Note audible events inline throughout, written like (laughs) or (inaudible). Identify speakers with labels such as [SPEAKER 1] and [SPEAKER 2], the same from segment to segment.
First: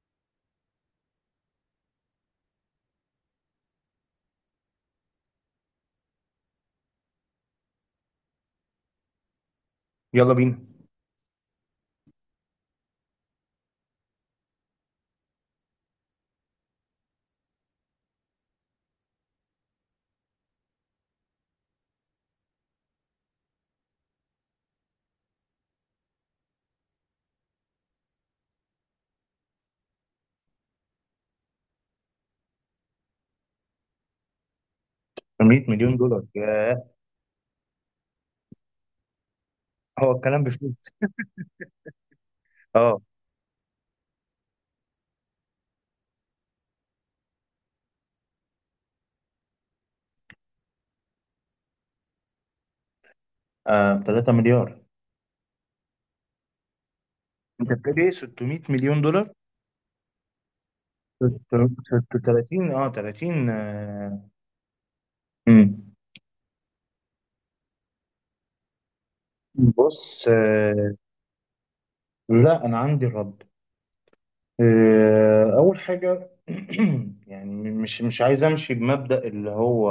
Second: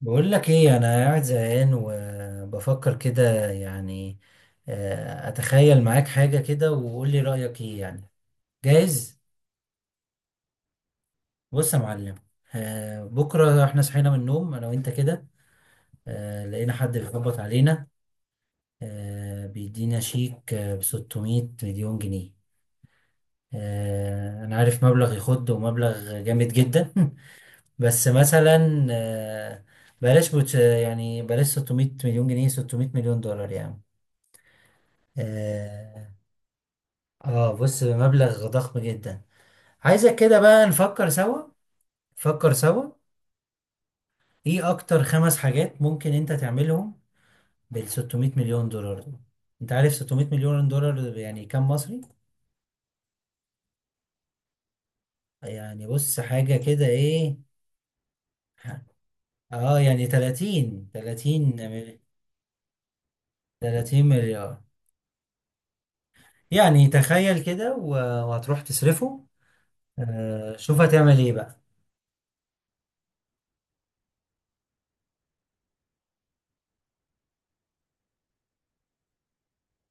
[SPEAKER 1] بقول لك ايه انا قاعد زهقان وبفكر كده يعني. اتخيل معاك حاجة كده وقول لي رأيك ايه يعني. جاهز.
[SPEAKER 2] يلا بينا.
[SPEAKER 1] بص يا معلم. بكرة احنا صحينا من النوم انا وانت كده. لقينا حد بيخبط علينا. بيدينا شيك ب 600 مليون جنيه. انا عارف مبلغ يخد ومبلغ جامد جدا. (laughs) بس مثلا يعني بلاش 600 مليون جنيه، 600 مليون دولار يعني.
[SPEAKER 2] 800 مليون
[SPEAKER 1] آه،
[SPEAKER 2] دولار، ياه!
[SPEAKER 1] اه بص مبلغ ضخم جدا.
[SPEAKER 2] هو
[SPEAKER 1] عايزك كده
[SPEAKER 2] الكلام
[SPEAKER 1] بقى
[SPEAKER 2] بفلوس؟
[SPEAKER 1] نفكر سوا. نفكر سوا.
[SPEAKER 2] اه.
[SPEAKER 1] ايه اكتر خمس حاجات ممكن انت تعملهم بال 600 مليون دولار دول؟ انت عارف 600 مليون دولار يعني كام مصري؟
[SPEAKER 2] ب 3 مليار.
[SPEAKER 1] يعني بص حاجة كده ايه.
[SPEAKER 2] انت بتقول ايه؟ 600 مليون دولار.
[SPEAKER 1] اه يعني
[SPEAKER 2] 30
[SPEAKER 1] 30
[SPEAKER 2] .
[SPEAKER 1] مليار.
[SPEAKER 2] امم
[SPEAKER 1] يعني تخيل كده وهتروح تصرفه.
[SPEAKER 2] بص
[SPEAKER 1] شوف
[SPEAKER 2] آه.
[SPEAKER 1] هتعمل ايه بقى.
[SPEAKER 2] لا، انا عندي الرد. اول حاجه. (clears throat) يعني مش عايز امشي بمبدأ اللي هو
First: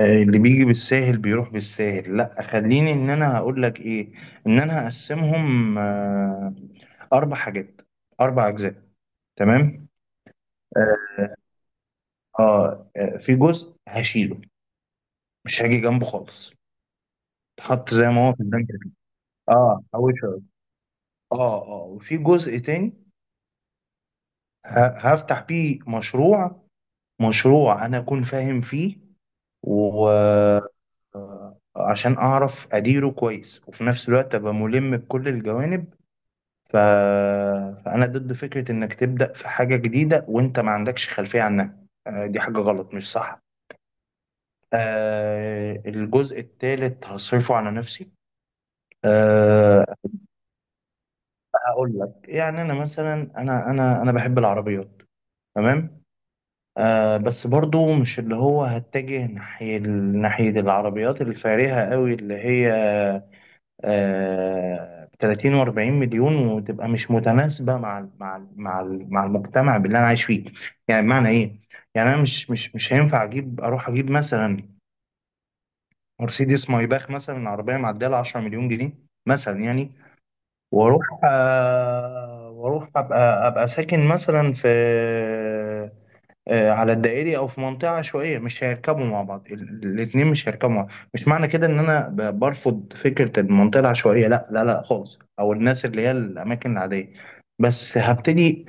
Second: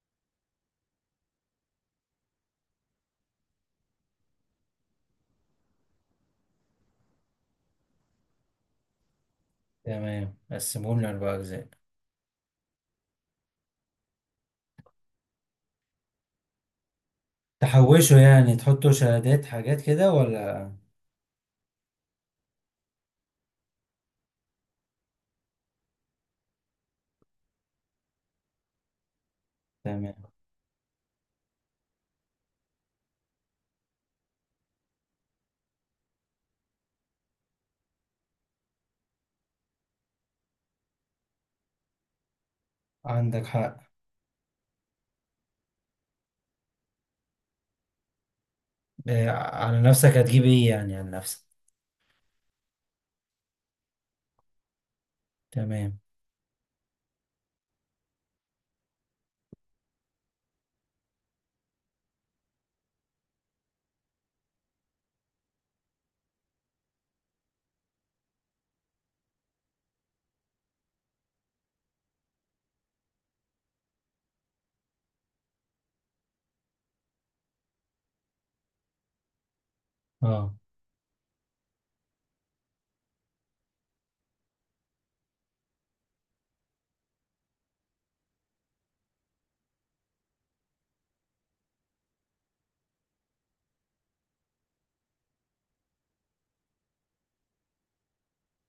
[SPEAKER 2] اللي بيجي بالساهل بيروح بالساهل. لا، خليني ان انا هقول لك ايه. ان انا هقسمهم. اربع حاجات، اربع اجزاء. تمام.
[SPEAKER 1] تمام قسمهم
[SPEAKER 2] اه.
[SPEAKER 1] لأربع أجزاء.
[SPEAKER 2] آه، في جزء هشيله، مش هاجي جنبه خالص، اتحط زي
[SPEAKER 1] تحوشه
[SPEAKER 2] ما هو في
[SPEAKER 1] يعني
[SPEAKER 2] البنك
[SPEAKER 1] تحطه
[SPEAKER 2] كده.
[SPEAKER 1] شهادات حاجات
[SPEAKER 2] اه،
[SPEAKER 1] كده
[SPEAKER 2] هوشه.
[SPEAKER 1] ولا؟
[SPEAKER 2] اه، اه. وفي جزء تاني هفتح بيه مشروع، مشروع انا اكون فاهم فيه،
[SPEAKER 1] تمام.
[SPEAKER 2] وعشان اعرف اديره كويس، وفي نفس الوقت ابقى ملم بكل الجوانب. ف... فانا ضد فكرة انك تبدأ في حاجة جديدة وانت ما عندكش خلفية عنها. دي حاجة غلط، مش صح.
[SPEAKER 1] عندك حق.
[SPEAKER 2] الجزء التالت هصرفه على نفسي.
[SPEAKER 1] إيه، على
[SPEAKER 2] أه
[SPEAKER 1] نفسك هتجيب ايه يعني على نفسك؟
[SPEAKER 2] هقول لك. يعني انا مثلا، انا بحب العربيات.
[SPEAKER 1] تمام.
[SPEAKER 2] تمام. بس برضو مش اللي هو هتجه ناحية العربيات الفارهة قوي، اللي هي 30 و40 مليون، وتبقى مش متناسبة مع المجتمع اللي انا عايش فيه. يعني بمعنى ايه؟ يعني انا مش هينفع اجيب، اروح اجيب مثلا مرسيدس مايباخ، مثلا عربية معدية ل 10 مليون جنيه، مثلا يعني.
[SPEAKER 1] اه
[SPEAKER 2] واروح ابقى ساكن مثلا في على الدائري، او في منطقه عشوائيه. مش هيركبوا مع بعض الاتنين، مش هيركبوا مع بعض. مش معنى كده ان انا برفض فكره المنطقه العشوائيه، لا لا لا خالص، او الناس اللي هي الاماكن العاديه. بس هبتدي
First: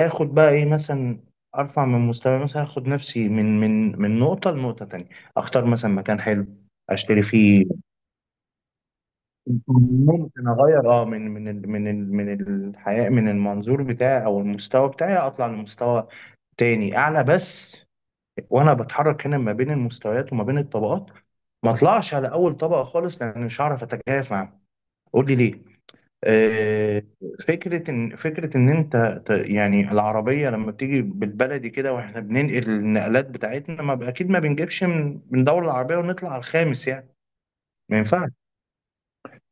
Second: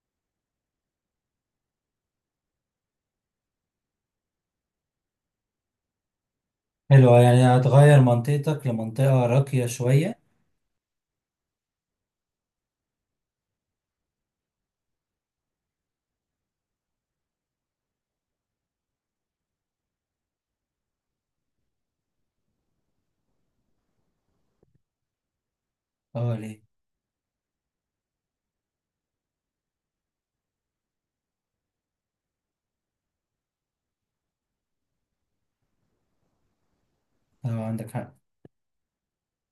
[SPEAKER 2] اخد بقى ايه، مثلا ارفع من مستوى، مثلا اخد نفسي من نقطه لنقطه تانية، اختار مثلا مكان حلو،
[SPEAKER 1] حلو،
[SPEAKER 2] اشتري
[SPEAKER 1] يعني
[SPEAKER 2] فيه.
[SPEAKER 1] هتغير منطقتك لمنطقة راقية شوية؟
[SPEAKER 2] ممكن اغير، اه، من الحياه، من المنظور بتاعي او المستوى بتاعي، اطلع لمستوى تاني اعلى بس. وانا بتحرك هنا ما بين المستويات وما بين الطبقات، ما اطلعش على اول طبقه خالص، لان مش هعرف اتكيف معاهم. قول لي ليه.
[SPEAKER 1] اه ليه؟
[SPEAKER 2] آه. فكره ان انت يعني العربيه لما بتيجي بالبلدي كده، واحنا بننقل النقلات بتاعتنا، ما ب- اكيد ما بنجيبش من من دوله العربيه ونطلع على الخامس يعني.
[SPEAKER 1] اه عندك
[SPEAKER 2] ما
[SPEAKER 1] حق.
[SPEAKER 2] ينفعش،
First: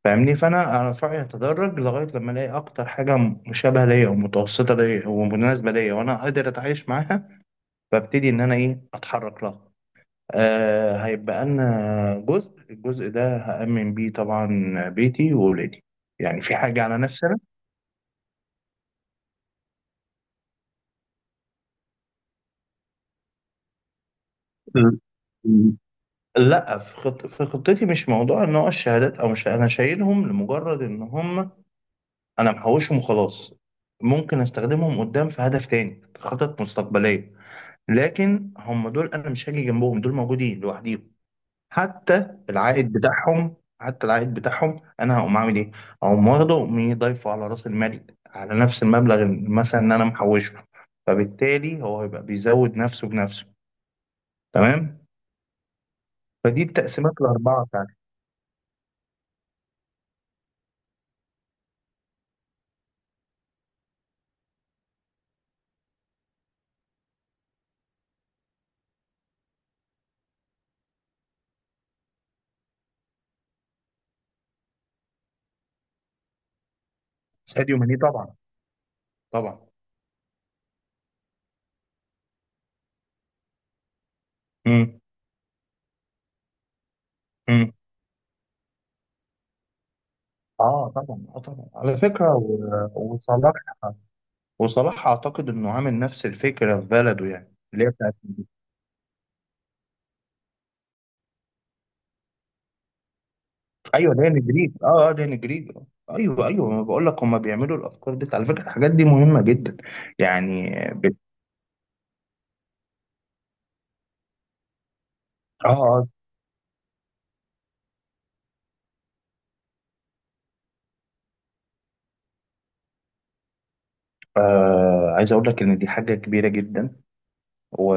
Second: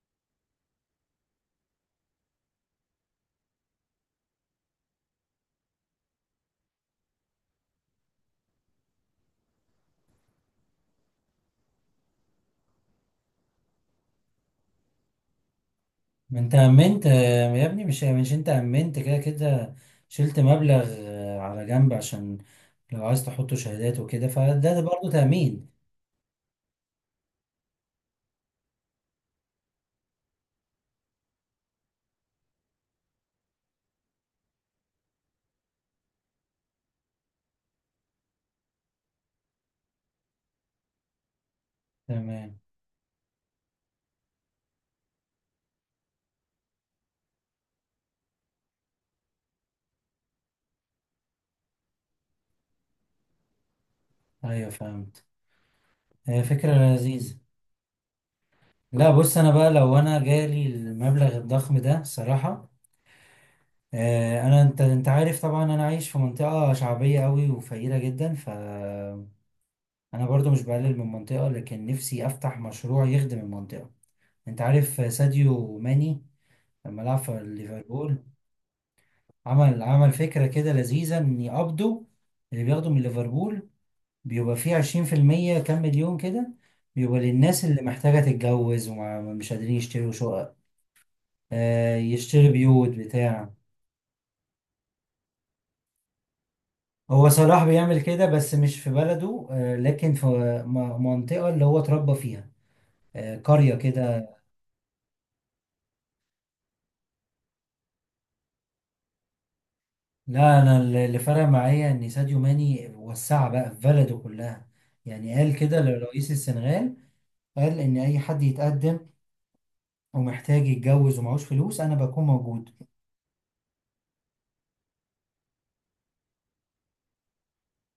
[SPEAKER 2] فاهمني. فانا في رايي اتدرج لغايه لما الاقي اكتر حاجه مشابهه ليا، ومتوسطه ليا، ومناسبه ليا، وانا قادر اتعايش معاها، فابتدي ان انا ايه اتحرك لها. هيبقى لنا جزء. الجزء ده هامن بيه طبعا، بيتي واولادي.
[SPEAKER 1] ما
[SPEAKER 2] يعني
[SPEAKER 1] انت
[SPEAKER 2] في حاجه على
[SPEAKER 1] امنت،
[SPEAKER 2] نفسنا.
[SPEAKER 1] يا ابني، مش انت امنت كده كده. شلت مبلغ على جنب عشان لو عايز تحطه شهادات وكده فده برضه تأمين.
[SPEAKER 2] م- لا، في خطتي مش موضوع ان هو الشهادات، او مش انا شايلهم لمجرد ان هم انا محوشهم وخلاص. ممكن استخدمهم قدام في هدف تاني، خطط مستقبليه. لكن هم دول انا مش هاجي جنبهم، دول موجودين لوحديهم.
[SPEAKER 1] تمام.
[SPEAKER 2] حتى العائد بتاعهم انا هقوم اعمل ايه؟ هقوم واخده وأقوم ضايفه على راس المال، على نفس المبلغ مثلا ان انا محوشه. فبالتالي هو هيبقى بيزود نفسه بنفسه.
[SPEAKER 1] ايوه
[SPEAKER 2] تمام؟
[SPEAKER 1] فهمت. هي
[SPEAKER 2] فدي
[SPEAKER 1] فكرة
[SPEAKER 2] التقسيمات
[SPEAKER 1] لذيذة.
[SPEAKER 2] الاربعه بتاعت.
[SPEAKER 1] لا بص، انا بقى لو انا جالي المبلغ الضخم ده صراحة. انا، انت عارف طبعا، انا عايش في منطقه شعبيه قوي وفقيره جدا. ف انا برضو مش بقلل من المنطقه لكن نفسي افتح مشروع يخدم المنطقه. انت عارف ساديو ماني لما لعب في
[SPEAKER 2] ساديو ماني،
[SPEAKER 1] ليفربول؟
[SPEAKER 2] طبعا، طبعا.
[SPEAKER 1] عمل فكره كده لذيذه، ان يقبضوا اللي بياخدوا من ليفربول، بيبقى فيه
[SPEAKER 2] امم،
[SPEAKER 1] 20% كام مليون كده، بيبقى للناس
[SPEAKER 2] امم.
[SPEAKER 1] اللي محتاجه تتجوز ومش قادرين يشتروا شقق.
[SPEAKER 2] اه طبعا، اه طبعا. على فكره
[SPEAKER 1] يشتري بيوت
[SPEAKER 2] وصلاح.
[SPEAKER 1] بتاع.
[SPEAKER 2] وصلاح اعتقد انه عامل نفس الفكره في بلده،
[SPEAKER 1] هو
[SPEAKER 2] يعني
[SPEAKER 1] صلاح
[SPEAKER 2] اللي هي،
[SPEAKER 1] بيعمل كده بس مش في بلده، لكن في منطقة اللي هو اتربى فيها، قرية
[SPEAKER 2] ايوه، ده
[SPEAKER 1] كده.
[SPEAKER 2] جريج. اه، اه، ده جريج. ايوه، ايوه، ما بقول لك هم بيعملوا الافكار دي. على فكره الحاجات دي مهمه جدا،
[SPEAKER 1] لا
[SPEAKER 2] يعني
[SPEAKER 1] أنا، اللي فرق معايا إن ساديو ماني وسعها بقى في بلده كلها. يعني قال
[SPEAKER 2] آه،
[SPEAKER 1] كده
[SPEAKER 2] آه.
[SPEAKER 1] لرئيس السنغال. قال إن أي حد يتقدم ومحتاج يتجوز ومعهوش فلوس أنا بكون موجود.
[SPEAKER 2] اه، عايز اقول لك ان دي حاجه كبيره جدا و...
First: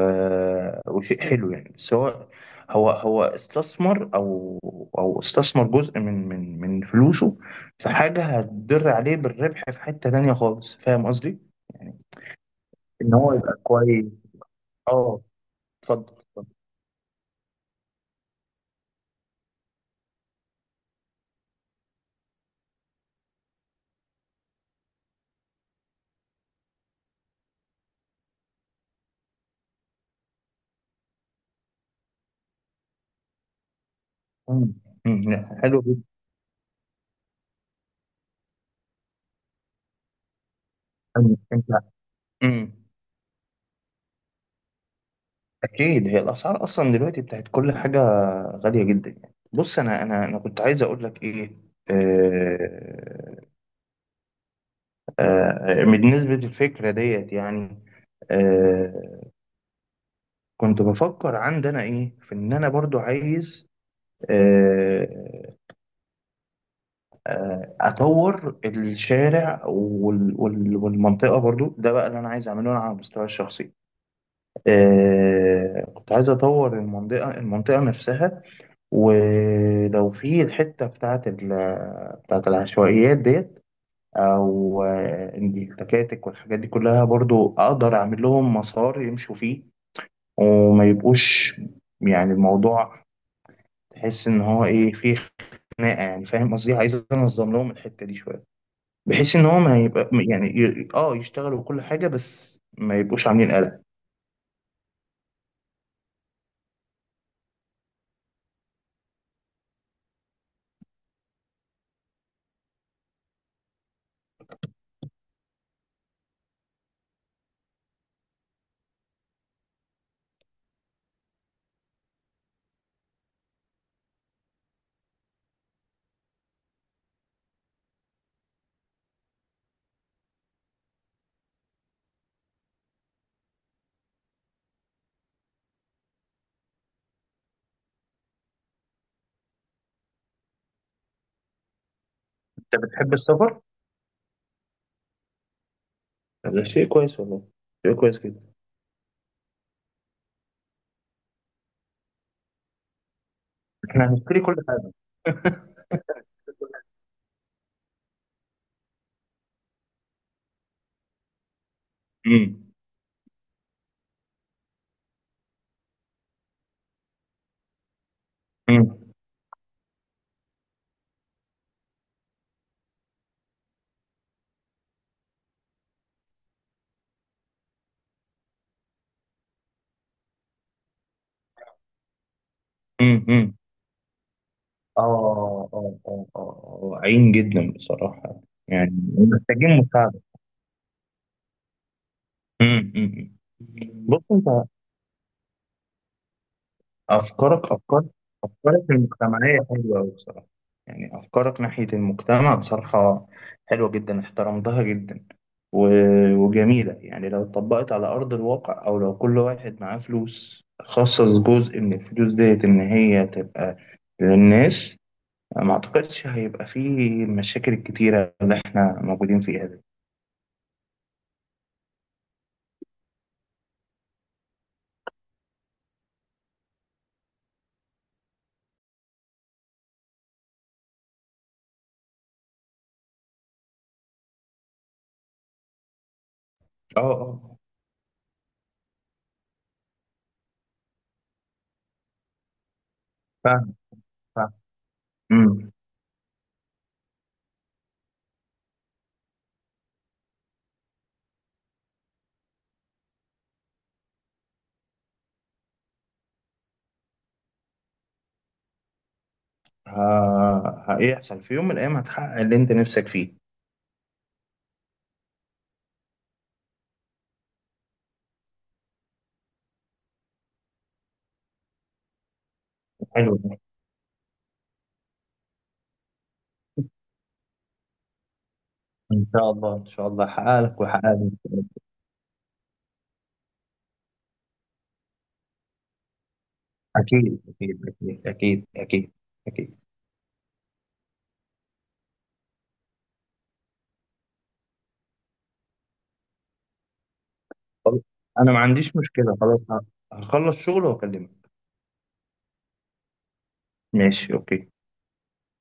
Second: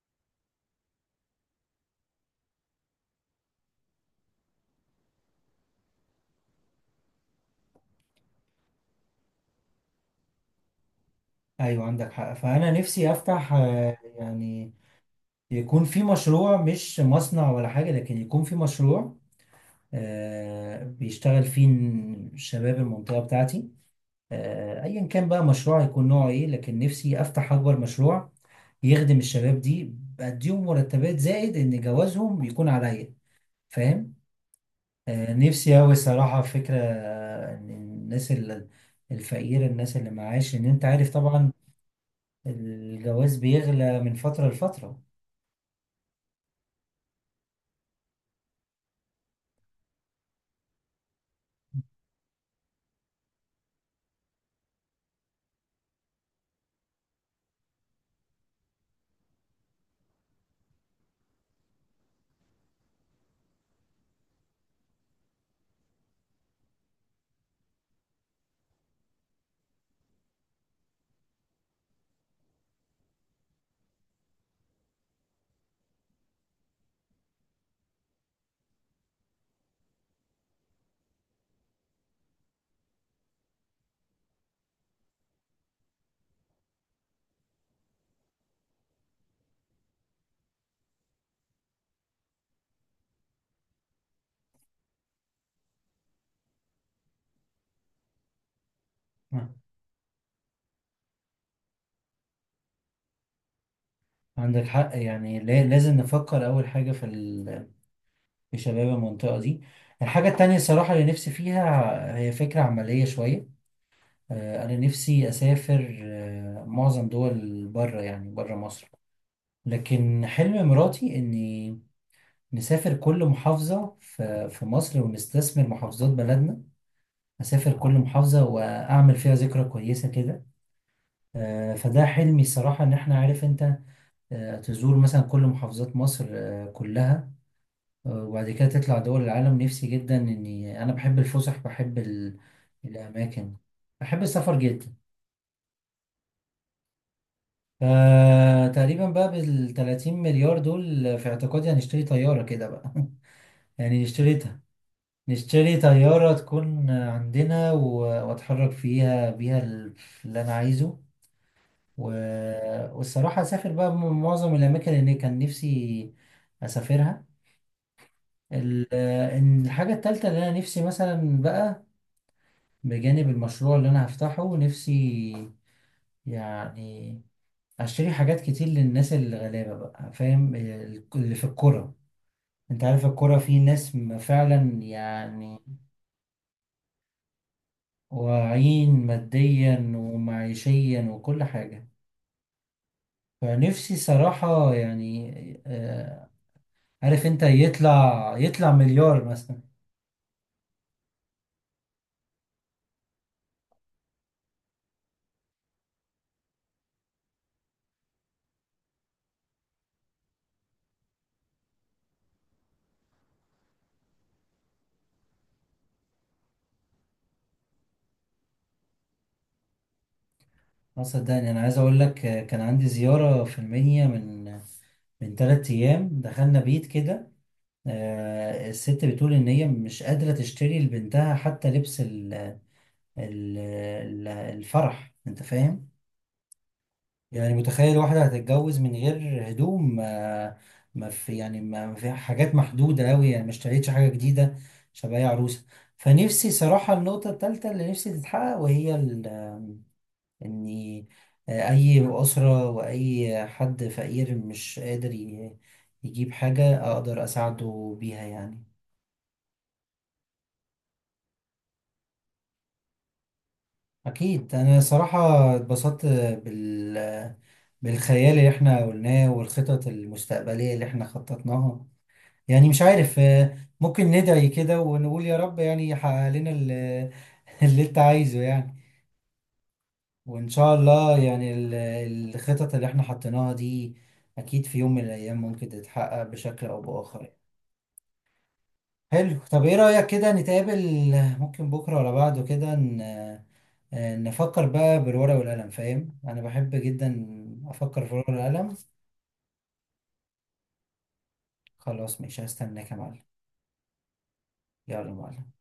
[SPEAKER 2] وشيء حلو يعني. بس هو استثمر، او استثمر جزء من فلوسه في حاجه هتضر عليه بالربح في حته تانيه خالص، فاهم قصدي؟
[SPEAKER 1] أيوة
[SPEAKER 2] يعني
[SPEAKER 1] عندك حق. فأنا نفسي
[SPEAKER 2] ان هو
[SPEAKER 1] أفتح
[SPEAKER 2] يبقى كويس.
[SPEAKER 1] يعني
[SPEAKER 2] اه.
[SPEAKER 1] يكون في
[SPEAKER 2] اتفضل، اتفضل.
[SPEAKER 1] مشروع، مش مصنع ولا حاجة، لكن يكون في مشروع بيشتغل فيه الشباب، المنطقة بتاعتي. ايا كان بقى مشروع يكون نوعه ايه، لكن نفسي افتح اكبر مشروع يخدم الشباب دي. بديهم مرتبات زائد ان جوازهم يكون عليا، فاهم؟
[SPEAKER 2] مم، مم، لا،
[SPEAKER 1] نفسي
[SPEAKER 2] حلو
[SPEAKER 1] اوي
[SPEAKER 2] جدا.
[SPEAKER 1] الصراحه فكره ان الناس الفقيره، الناس اللي معاش، ان انت عارف طبعا
[SPEAKER 2] انت. أمم.
[SPEAKER 1] الجواز بيغلى من فتره لفتره.
[SPEAKER 2] اكيد، هي الاسعار اصلا دلوقتي بتاعت كل حاجه غاليه جدا. يعني بص، انا كنت عايز اقول لك ايه. آه بالنسبه للفكره ديت يعني. آه كنت بفكر عندنا ايه، في ان انا برضو عايز آه اطور الشارع والمنطقه برضو. ده بقى اللي انا عايز اعمله انا على المستوى الشخصي. كنت عايز اطور المنطقه، المنطقه نفسها، ولو في الحتة بتاعت ال، بتاعت العشوائيات ديت. أو إن التكاتك والحاجات دي كلها برضو أقدر أعمل لهم مسار يمشوا فيه، وما يبقوش يعني الموضوع، تحس إن هو إيه فيه خناقة يعني، فاهم قصدي. عايز أنظم لهم الحتة دي شوية، بحيث إن
[SPEAKER 1] آه،
[SPEAKER 2] هو ما يبقى يعني يشتغلوا كل حاجة، بس ما يبقوش عاملين قلق.
[SPEAKER 1] عندك حق يعني، لازم نفكر اول حاجه في شباب المنطقه دي. الحاجه التانية الصراحه اللي نفسي فيها هي فكره عمليه شويه. أنا نفسي أسافر، معظم دول بره يعني بره مصر. لكن حلم مراتي إني نسافر كل محافظة في مصر، ونستثمر محافظات بلدنا. أسافر كل محافظة وأعمل فيها ذكرى كويسة كده. فده حلمي الصراحة، إن إحنا، عارف أنت، تزور مثلا كل محافظات مصر كلها، وبعد كده تطلع دول العالم. نفسي جدا، إني أنا بحب الفسح، بحب
[SPEAKER 2] أنت بتحب
[SPEAKER 1] الأماكن.
[SPEAKER 2] السفر؟
[SPEAKER 1] بحب السفر جدا.
[SPEAKER 2] ده شيء كويس والله. شيء كويس جدا.
[SPEAKER 1] فتقريبا بقى بال 30 مليار دول في اعتقادي هنشتري طيارة كده بقى. (laughs) يعني
[SPEAKER 2] إحنا هنشتري كل
[SPEAKER 1] نشتريها.
[SPEAKER 2] حاجة.
[SPEAKER 1] نشتري
[SPEAKER 2] (laughs)
[SPEAKER 1] طيارة تكون عندنا واتحرك فيها، بيها اللي انا عايزه و...
[SPEAKER 2] مم.
[SPEAKER 1] والصراحة اسافر بقى معظم الاماكن اللي كان نفسي اسافرها. ال-
[SPEAKER 2] مم.
[SPEAKER 1] إن الحاجة التالتة اللي انا نفسي مثلا بقى، بجانب المشروع اللي انا هفتحه، نفسي يعني اشتري حاجات كتير للناس الغلابة بقى، فاهم، اللي في الكرة. انت عارف الكرة،
[SPEAKER 2] امم.
[SPEAKER 1] في ناس فعلا يعني
[SPEAKER 2] اه، اه، اه، اه، عين جدا بصراحة.
[SPEAKER 1] واعيين،
[SPEAKER 2] يعني محتاجين
[SPEAKER 1] ماديا
[SPEAKER 2] مساعدة.
[SPEAKER 1] ومعيشيا وكل حاجة.
[SPEAKER 2] امم، امم.
[SPEAKER 1] فنفسي
[SPEAKER 2] بص انت،
[SPEAKER 1] صراحة يعني، آه، عارف انت،
[SPEAKER 2] افكارك افكار.
[SPEAKER 1] يطلع
[SPEAKER 2] افكارك
[SPEAKER 1] مليار
[SPEAKER 2] المجتمعية
[SPEAKER 1] مثلا.
[SPEAKER 2] حلوة قوي بصراحة. يعني افكارك ناحية المجتمع، بصراحة حلوة جدا، احترمتها جدا و... وجميلة. يعني لو اتطبقت على ارض الواقع، او لو كل واحد معاه فلوس خصص جزء من الفلوس ديت ان هي تبقى للناس، ما اعتقدش هيبقى فيه المشاكل الكتيرة اللي احنا موجودين فيها دي.
[SPEAKER 1] اه صدقني، انا عايز اقول لك، كان عندي زيارة في المنيا من ثلاث ايام. دخلنا بيت كده، الست بتقول ان هي مش قادرة تشتري لبنتها حتى لبس الفرح، انت فاهم.
[SPEAKER 2] اه،
[SPEAKER 1] يعني
[SPEAKER 2] اه،
[SPEAKER 1] متخيل واحدة هتتجوز من غير هدوم، ما ما في يعني ما ما في حاجات محدودة أوي، يعني ما
[SPEAKER 2] فاهم،
[SPEAKER 1] اشتريتش حاجة
[SPEAKER 2] فاهم.
[SPEAKER 1] جديدة عشان أبقى هي عروسة.
[SPEAKER 2] امم.
[SPEAKER 1] فنفسي صراحة النقطة التالتة اللي نفسي تتحقق، وهي إني أي أسرة وأي حد فقير مش قادر يجيب حاجة، أقدر أساعده بيها يعني.
[SPEAKER 2] هيحصل في يوم من الايام، هتحقق اللي انت نفسك فيه.
[SPEAKER 1] أكيد. أنا صراحة اتبسطت بال بالخيال اللي احنا قلناه، والخطط المستقبلية اللي احنا خططناها. يعني مش عارف،
[SPEAKER 2] حلو ده.
[SPEAKER 1] ممكن ندعي كده ونقول يا رب يعني يحقق لنا (laughs) اللي انت عايزه يعني.
[SPEAKER 2] ان شاء الله، ان شاء الله
[SPEAKER 1] وان
[SPEAKER 2] هحقق
[SPEAKER 1] شاء
[SPEAKER 2] لك وهحقق
[SPEAKER 1] الله
[SPEAKER 2] لي.
[SPEAKER 1] يعني الخطط اللي احنا حطيناها دي اكيد في يوم من الايام ممكن تتحقق بشكل او باخر يعني.
[SPEAKER 2] اكيد، اكيد، اكيد، اكيد، اكيد،
[SPEAKER 1] حلو، طب ايه
[SPEAKER 2] اكيد.
[SPEAKER 1] رأيك كده نتقابل؟ ممكن بكرة ولا بعده كده نفكر بقى بالورقة والقلم. فاهم، انا بحب جدا
[SPEAKER 2] خلاص.
[SPEAKER 1] افكر في الورقة
[SPEAKER 2] انا ما
[SPEAKER 1] والقلم.
[SPEAKER 2] عنديش مشكلة. خلاص، هخلص شغل واكلمك.
[SPEAKER 1] خلاص ماشي، هستناك يا معلم.
[SPEAKER 2] ماشي، اوكي.
[SPEAKER 1] يلا يا معلم.